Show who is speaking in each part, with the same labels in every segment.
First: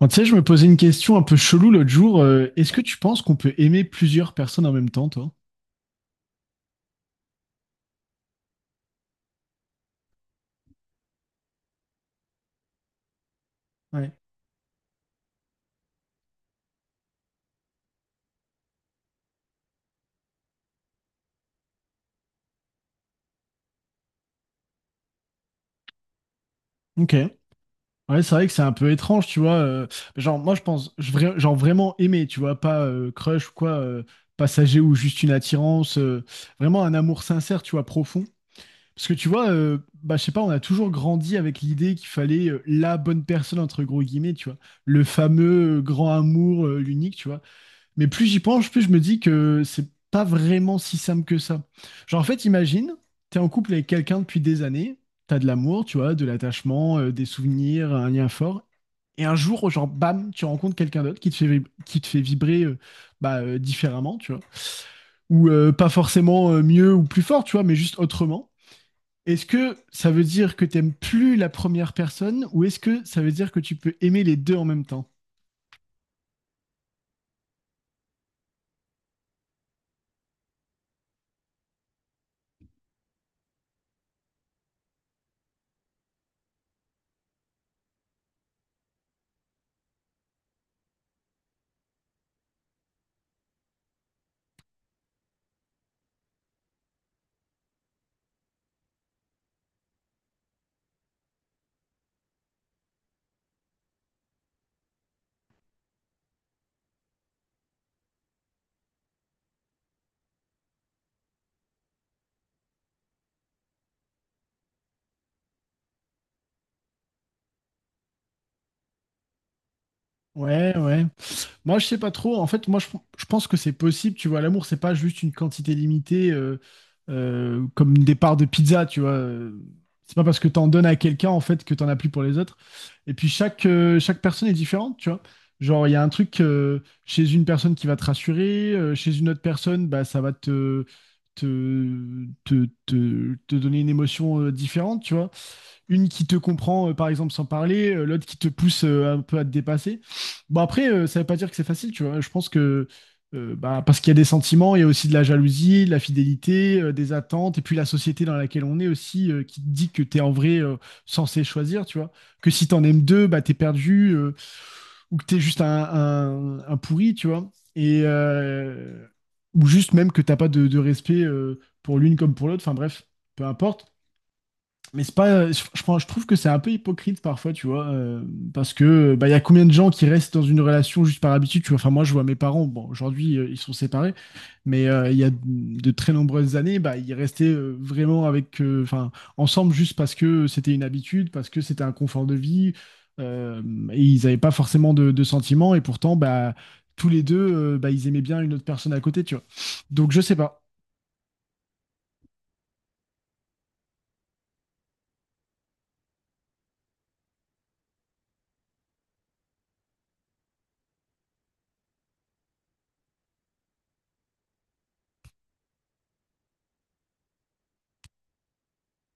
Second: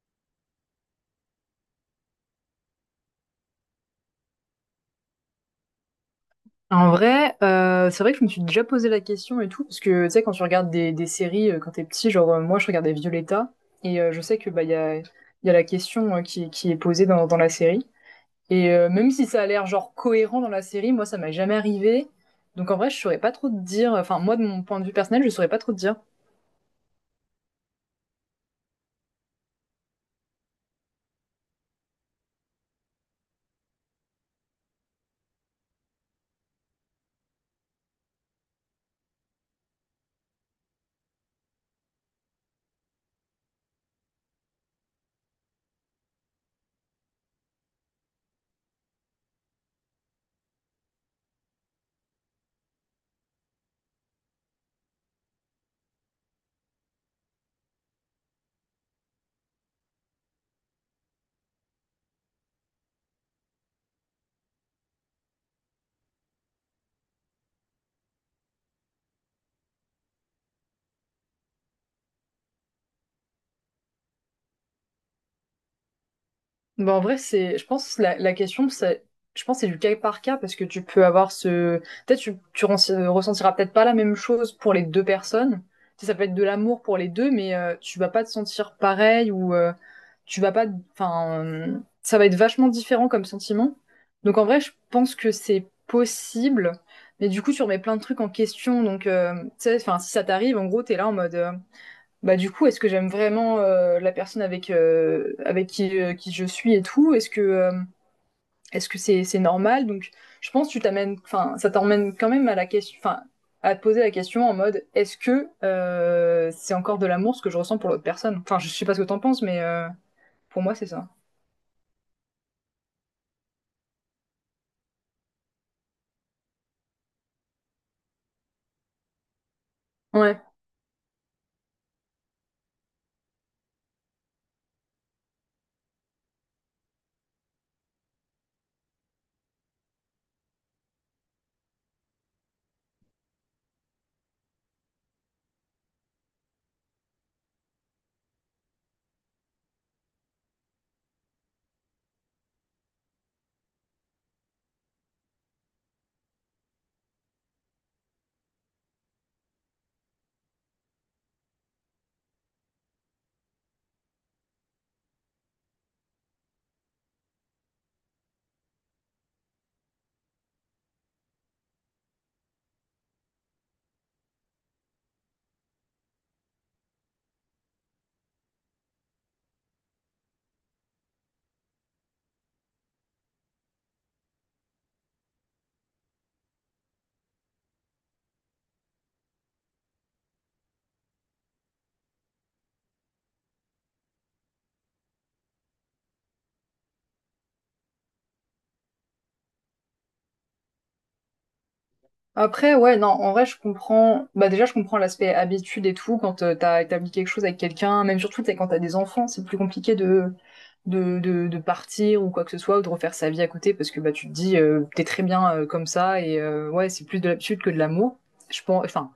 Speaker 1: Bon, tu sais, je me posais une question un peu chelou l'autre jour. Est-ce que tu penses qu'on peut aimer plusieurs personnes en même temps, toi?
Speaker 2: En vrai, c'est vrai que je me suis déjà posé la question et tout, parce que tu sais, quand tu regardes des séries quand t'es petit, moi je regardais Violetta, et
Speaker 1: Ouais.
Speaker 2: je sais que bah il y a la question qui est posée dans la série. Et même si ça a l'air genre cohérent dans la série, moi ça m'est jamais arrivé. Donc en vrai, je saurais pas trop te dire, enfin moi de mon point de vue personnel, je saurais pas trop te dire.
Speaker 1: Ok. Ouais, c'est vrai que c'est un peu étrange, tu vois. Genre, moi, je pense, je vra- genre vraiment aimer, tu vois, pas crush ou quoi, passager ou juste une attirance, vraiment un amour sincère, tu vois, profond. Parce que tu vois, bah, je sais pas, on a toujours grandi avec l'idée qu'il fallait la bonne personne, entre gros guillemets, tu vois. Le fameux grand amour, l'unique, tu vois. Mais plus j'y penche, plus je me dis que c'est pas vraiment si simple que ça. Genre, en fait, imagine, t'es en couple avec quelqu'un depuis des années, t'as de l'amour, tu vois, de l'attachement, des souvenirs, un lien fort. Et un jour, genre, bam, tu rencontres quelqu'un d'autre qui te qui te fait vibrer bah, différemment, tu vois. Ou pas forcément mieux ou plus fort, tu vois, mais juste autrement. Est-ce que ça veut dire que t'aimes plus la première personne ou est-ce que ça veut dire que tu peux aimer les deux en même temps?
Speaker 2: Bah, en vrai, je pense, la question, c'est, je pense, que c'est du cas par cas parce que tu peux avoir ce, peut-être, tu ren- ressentiras peut-être pas la même chose pour les deux personnes. Tu sais, ça peut être de l'amour pour les deux, mais tu vas pas te sentir pareil ou tu vas pas, enfin, ça va être vachement différent comme sentiment. Donc, en vrai, je pense que c'est possible, mais du coup, tu remets plein de trucs en question. Donc, tu sais, enfin, si ça t'arrive, en gros, t'es là en mode, bah du coup, est-ce que j'aime vraiment la personne avec qui je suis et tout? Est-ce que c'est normal? Donc, je pense que tu t'amènes, enfin, ça t'emmène quand même à la question, enfin, à te poser la question en mode, est-ce que c'est encore de l'amour ce que je ressens pour l'autre personne? Enfin, je sais pas ce que t'en penses, mais pour moi,
Speaker 1: Ouais,
Speaker 2: c'est
Speaker 1: ouais.
Speaker 2: ça.
Speaker 1: Moi, je sais pas trop. En fait, je pense que c'est possible. Tu vois, l'amour, c'est pas juste une quantité limitée comme des parts de pizza. Tu vois, c'est pas parce
Speaker 2: Ouais.
Speaker 1: que t'en donnes à quelqu'un en fait que t'en as plus pour les autres. Et puis chaque personne est différente. Tu vois, genre il y a un truc chez une personne qui va te rassurer, chez une autre personne, bah ça va te donner une émotion différente. Tu vois une qui te comprend, par exemple, sans parler, l'autre qui te pousse un peu à te dépasser. Bon, après, ça veut pas dire que c'est facile, tu vois. Bah, parce qu'il y a des sentiments, il y a aussi de la jalousie, de la fidélité, des attentes, et puis la société dans laquelle on est aussi, qui te dit que t'es en vrai censé choisir, tu vois. Que si t'en aimes deux, bah, t'es perdu, ou que t'es juste un pourri, tu vois. Et, ou juste même que t'as pas de respect pour l'une comme pour l'autre, enfin bref, peu importe. Mais c'est pas, je trouve que c'est un peu hypocrite parfois, tu vois, parce que bah, il y a combien de gens qui restent dans une relation juste par habitude, tu vois. Enfin, moi, je vois mes parents, bon, aujourd'hui, ils sont séparés, mais il y a de très nombreuses années, bah, ils restaient vraiment avec, enfin, ensemble juste parce que c'était une habitude, parce que c'était un confort de vie, euh, et ils n'avaient pas forcément de sentiments, et pourtant, bah, tous les deux, bah, ils aimaient bien une autre personne à côté, tu vois. Donc, je sais pas.
Speaker 2: Après, ouais, non, en vrai, je comprends. Bah, déjà, je comprends l'aspect habitude et tout. Quand t'as établi quelque chose avec quelqu'un, même surtout, t'sais, quand t'as des enfants, c'est plus compliqué de partir ou quoi que ce soit, ou de refaire sa vie à côté, parce que bah, tu te dis, t'es très bien comme ça, et ouais, c'est plus de l'habitude que de l'amour. Je pense, enfin,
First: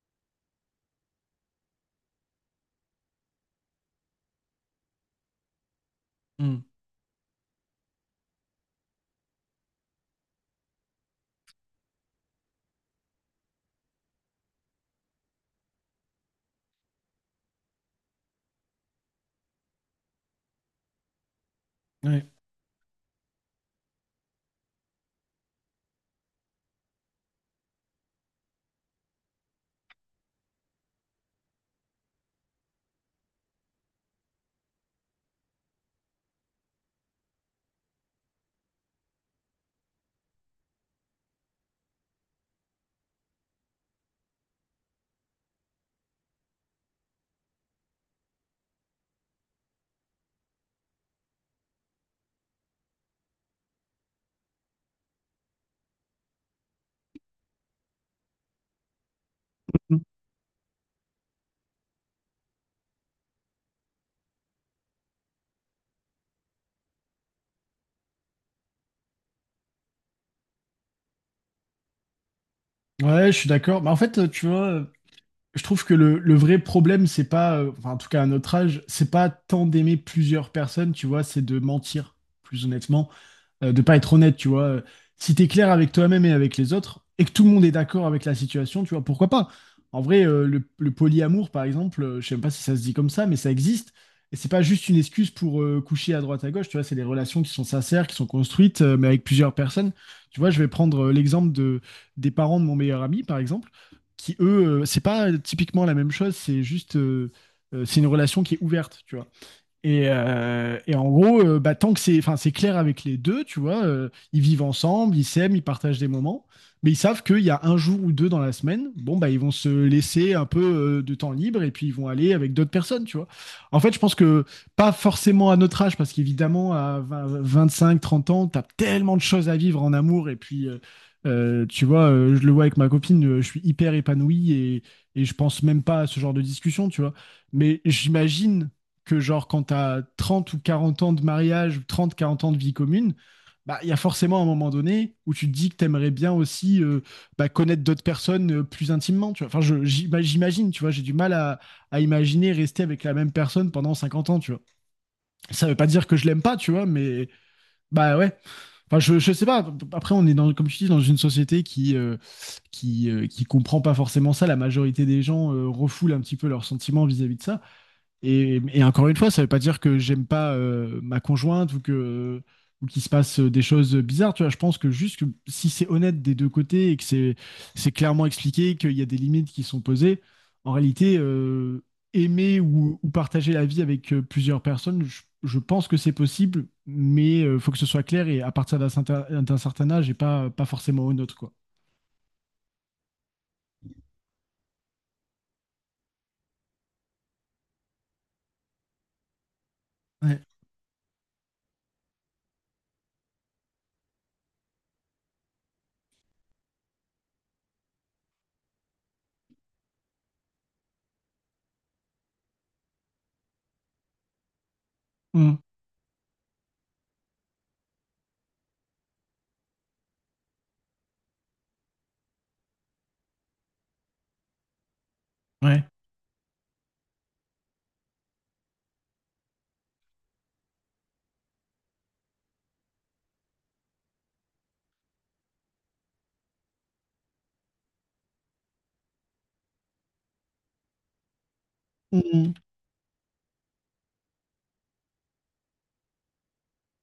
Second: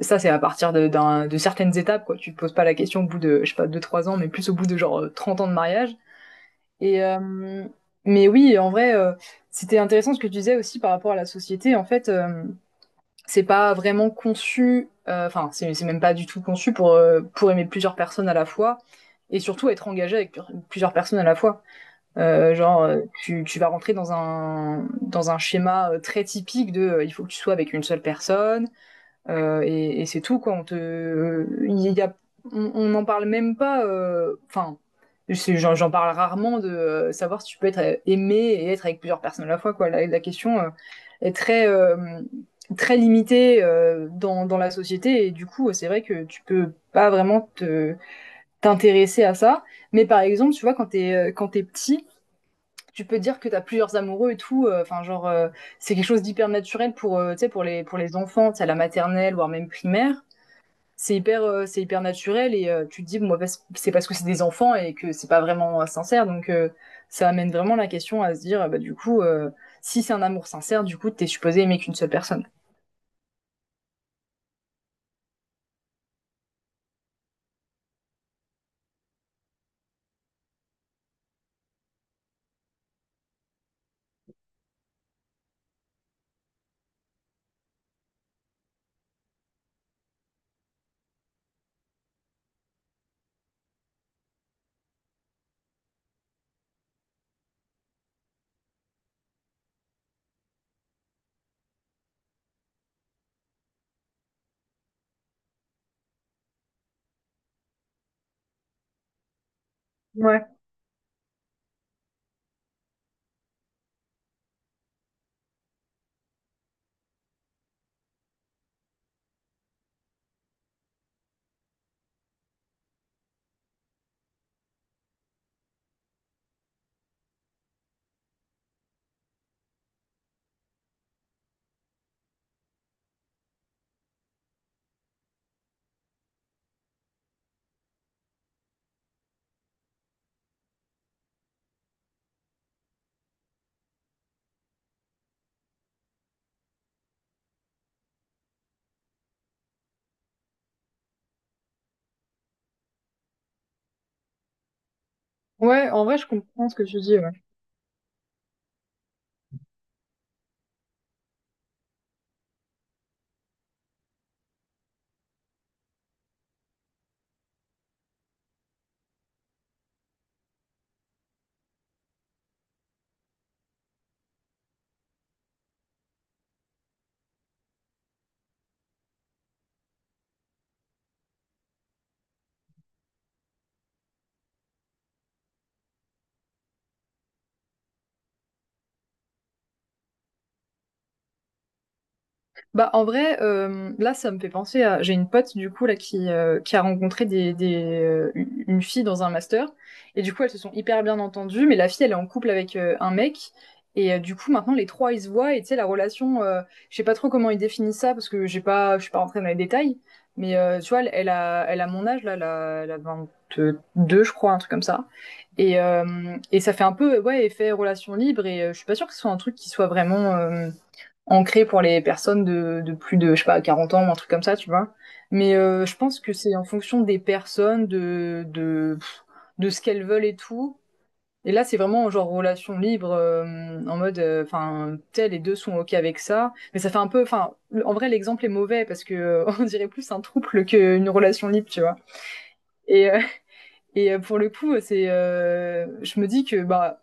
Speaker 2: ça, c'est à partir de certaines étapes, quoi. Tu te poses pas la question au bout de, je sais pas, 2 trois ans, mais plus au bout de 30 ans de mariage.
Speaker 1: Hmm.
Speaker 2: Et, mais oui, en vrai, c'était intéressant ce que tu disais aussi par rapport à la société. En fait, c'est pas vraiment conçu, enfin, c'est même pas du tout conçu pour aimer plusieurs personnes à la fois et surtout être engagé avec plusieurs personnes à la fois.
Speaker 1: Ouais.
Speaker 2: Tu vas rentrer dans un schéma très typique de il faut que tu sois avec une seule personne, et c'est tout, quoi. Il y a, on n'en parle même pas. Enfin, c'est- j'en parle rarement de savoir si tu peux être aimé et être avec plusieurs personnes à la fois, quoi. La question est très, très limitée dans la société. Et du coup, c'est vrai que tu peux pas vraiment te t'intéresser à ça. Mais par exemple, tu vois, quand t'es petit, tu peux dire que t'as plusieurs amoureux et tout. C'est quelque chose d'hyper naturel pour, tu sais, pour les enfants, tu à la maternelle, voire même
Speaker 1: Hmm.
Speaker 2: primaire. C'est hyper naturel et tu te dis, bon, bah, c'est parce que c'est des enfants et que c'est pas vraiment sincère. Donc, ça amène vraiment la question à se dire, ah bah, du coup, si c'est un amour sincère, du coup, t'es supposé aimer qu'une seule personne.
Speaker 1: Ouais, je suis d'accord. Mais en fait, tu vois, je trouve que le vrai problème, c'est pas, enfin, en tout cas à notre âge, c'est pas tant d'aimer plusieurs personnes, tu vois, c'est de mentir, plus honnêtement. De pas être honnête, tu vois. Si t'es clair avec toi-même et avec les autres, et que tout le monde est d'accord avec la situation, tu vois, pourquoi pas? En vrai, le polyamour, par exemple, je sais même pas si ça se dit comme ça, mais ça existe. Et c'est pas juste une excuse pour coucher à droite à gauche, tu vois, c'est des relations qui sont sincères, qui sont construites, mais avec plusieurs personnes. Tu vois, je vais prendre des parents de mon meilleur ami, par exemple, qui eux, c'est pas typiquement la même chose, c'est juste, c'est une relation qui est ouverte, tu vois.
Speaker 2: Ouais.
Speaker 1: Et en gros, bah, tant que c'est, enfin, c'est clair avec les deux, tu vois, ils vivent ensemble, ils s'aiment, ils partagent des moments, mais ils savent qu'il y a un jour ou deux dans la semaine, bon, bah, ils vont se laisser un peu de temps libre et puis ils vont aller avec d'autres personnes, tu vois. En fait, je pense que pas forcément à notre âge, parce qu'évidemment, à vingt, vingt-cinq, trente ans, t'as tellement de choses à vivre en amour et puis. Tu vois, je le vois avec ma copine, je suis hyper épanoui et je pense même pas à ce genre de discussion, tu vois. Mais j'imagine que genre quand t'as 30 ou 40 ans de mariage, ou 30, 40 ans de vie commune, bah il y a forcément un moment donné où tu te dis que t'aimerais bien aussi bah, connaître d'autres personnes plus intimement, tu vois. Enfin, j'imagine, tu vois, j'ai du mal à imaginer rester avec la même personne pendant 50 ans, tu vois. Ça veut pas
Speaker 2: Ouais, en
Speaker 1: dire que
Speaker 2: vrai,
Speaker 1: je
Speaker 2: je
Speaker 1: l'aime pas,
Speaker 2: comprends
Speaker 1: tu
Speaker 2: ce que
Speaker 1: vois,
Speaker 2: tu dis.
Speaker 1: mais
Speaker 2: Ouais.
Speaker 1: bah ouais. Enfin, je sais pas. Après, on est dans, comme tu dis, dans une société qui comprend pas forcément ça. La majorité des gens refoulent un petit peu leurs sentiments vis-à-vis de ça. Et encore une fois, ça ne veut pas dire que j'aime pas ma conjointe ou que ou qu'il se passe des choses bizarres. Tu vois, je pense que juste que si c'est honnête des deux côtés et que c'est clairement expliqué, qu'il y a des limites qui sont posées, en réalité, aimer ou partager la vie avec plusieurs personnes, je pense que c'est possible, mais faut que ce soit clair et à partir d'un certain âge et pas pas forcément au nôtre, quoi.
Speaker 2: Bah, en vrai, là, ça me fait penser à. J'ai une pote, du coup, là, qui a rencontré une fille dans un master. Et du
Speaker 1: Ouais.
Speaker 2: coup, elles se sont hyper bien entendues. Mais la fille, elle est en couple avec un mec. Et du coup, maintenant, les trois, ils se voient. Et tu sais, la relation, je sais pas trop comment ils définissent ça parce que j'ai pas, je suis pas rentrée dans les détails. Mais tu vois, elle, elle a mon âge, là, elle a 22, je crois, un truc comme ça.
Speaker 1: Mm.
Speaker 2: Et, euh, et ça fait un peu, ouais, effet relation libre. Et je suis pas sûre que ce soit un truc qui soit vraiment, ancré pour les personnes de plus de, je sais pas, 40 ans ou un truc comme ça, tu vois. Mais
Speaker 1: Ouais.
Speaker 2: je pense que c'est en fonction des personnes, de ce qu'elles veulent et tout. Et là, c'est vraiment genre relation libre, en mode, enfin, tel, les deux sont OK avec ça. Mais ça fait un peu, enfin, le- en vrai, l'exemple est mauvais parce que on dirait plus un trouble qu'une relation libre, tu vois.
Speaker 1: Mm.
Speaker 2: Et, pour le coup, je me dis que, bah,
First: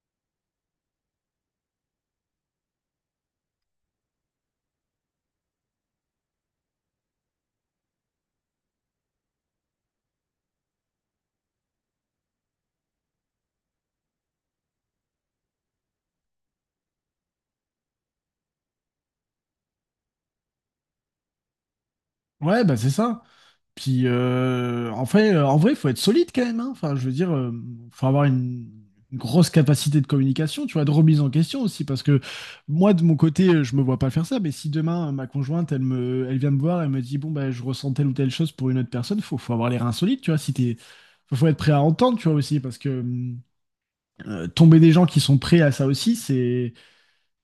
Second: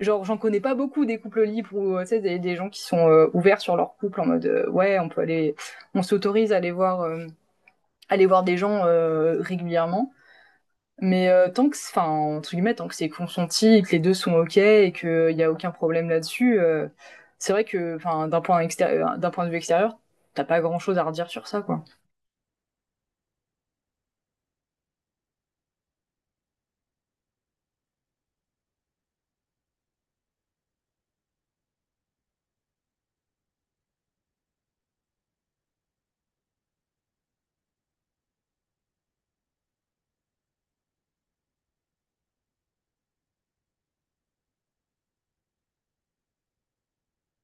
Speaker 2: genre j'en connais pas beaucoup des couples libres ou tu sais des gens qui sont ouverts sur leur couple en mode ouais on peut aller on s'autorise à aller voir des gens régulièrement mais tant que enfin entre guillemets tant que c'est consenti et que les deux sont ok et que il y a aucun problème là-dessus, c'est vrai que enfin d'un point extérieur d'un point de vue extérieur t'as pas grand chose à redire sur ça quoi.
Speaker 1: Ouais, bah c'est ça. Puis en vrai, faut être solide quand même, hein. Enfin, je veux dire, faut avoir une grosse capacité de communication, tu vois, de remise en question aussi, parce que moi, de mon côté, je me vois pas faire ça. Mais si demain ma conjointe, elle vient me voir, elle me dit, bon bah, je ressens telle ou telle chose pour une autre personne, faut, faut avoir les reins solides, tu vois. Si t'es, faut, faut être prêt à entendre, tu vois aussi, parce que tomber des gens qui sont prêts à ça aussi, c'est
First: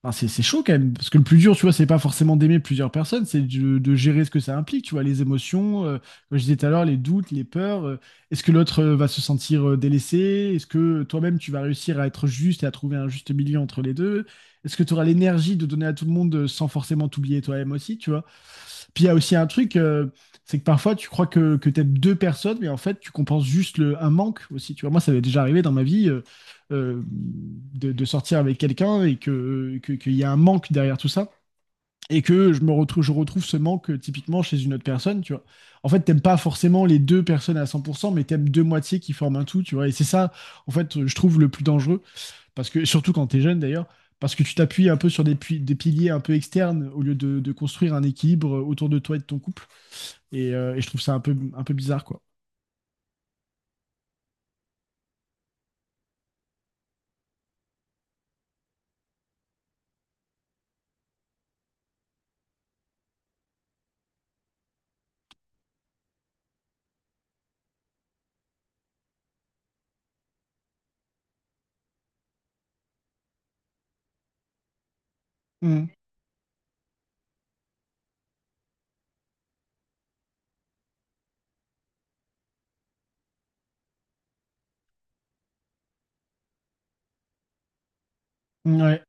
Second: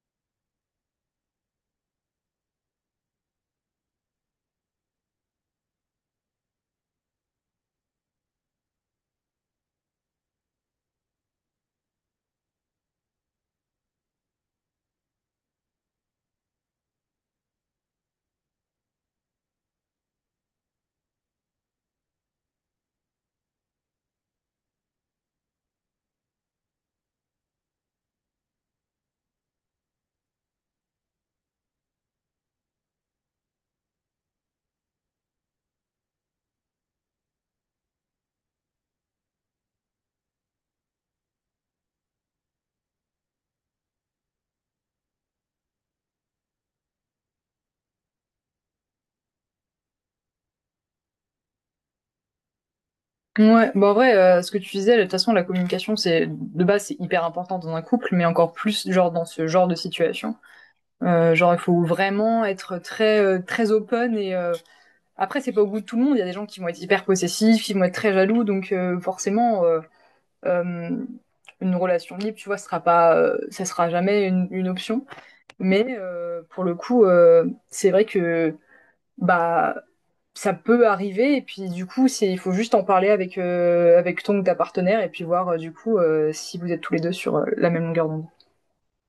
Speaker 1: enfin, c'est chaud quand même, parce que le plus dur, tu vois, c'est pas forcément d'aimer plusieurs personnes, c'est de gérer ce que ça implique, tu vois, les émotions, comme je disais tout à l'heure, les doutes, les peurs. Est-ce que l'autre va se sentir délaissé? Est-ce que toi-même, tu vas réussir à être juste et à trouver un juste milieu entre les deux? Est-ce que tu auras l'énergie de donner à tout le monde sans forcément t'oublier toi-même aussi, tu vois? Puis il y a aussi un truc, c'est que parfois tu crois que tu aimes deux personnes, mais en fait tu compenses juste un manque aussi. Tu vois, moi ça m'est déjà arrivé dans ma vie euh, de sortir avec quelqu'un qu'il y a un manque derrière tout ça. Et que je retrouve ce manque typiquement chez une autre personne, tu vois. En fait, t'aimes pas forcément les deux personnes à 100%, mais t'aimes deux moitiés qui forment un tout, tu vois. Et c'est ça, en fait, je trouve le plus dangereux, parce que surtout quand t'es jeune d'ailleurs, parce que tu t'appuies un peu sur des piliers un peu externes au lieu de construire un équilibre autour de toi et de ton couple. Et je trouve ça un peu bizarre, quoi.
Speaker 2: Ouais bon en vrai, ce que tu disais de toute façon la communication c'est de base c'est hyper important dans un couple mais encore plus genre dans ce genre de situation. Genre, il faut vraiment être très très open et après c'est pas au goût de tout le monde. Il y a des gens qui vont être hyper possessifs, ils vont être très jaloux, donc forcément euh, une relation libre, tu vois, sera pas, ça sera jamais une option.
Speaker 1: Mm.
Speaker 2: Mais pour le coup, c'est vrai que bah ça peut arriver et puis du coup c'est il faut juste en parler avec avec ton ou ta partenaire et puis voir si vous êtes tous les deux sur la même longueur d'onde.
Speaker 1: Ouais.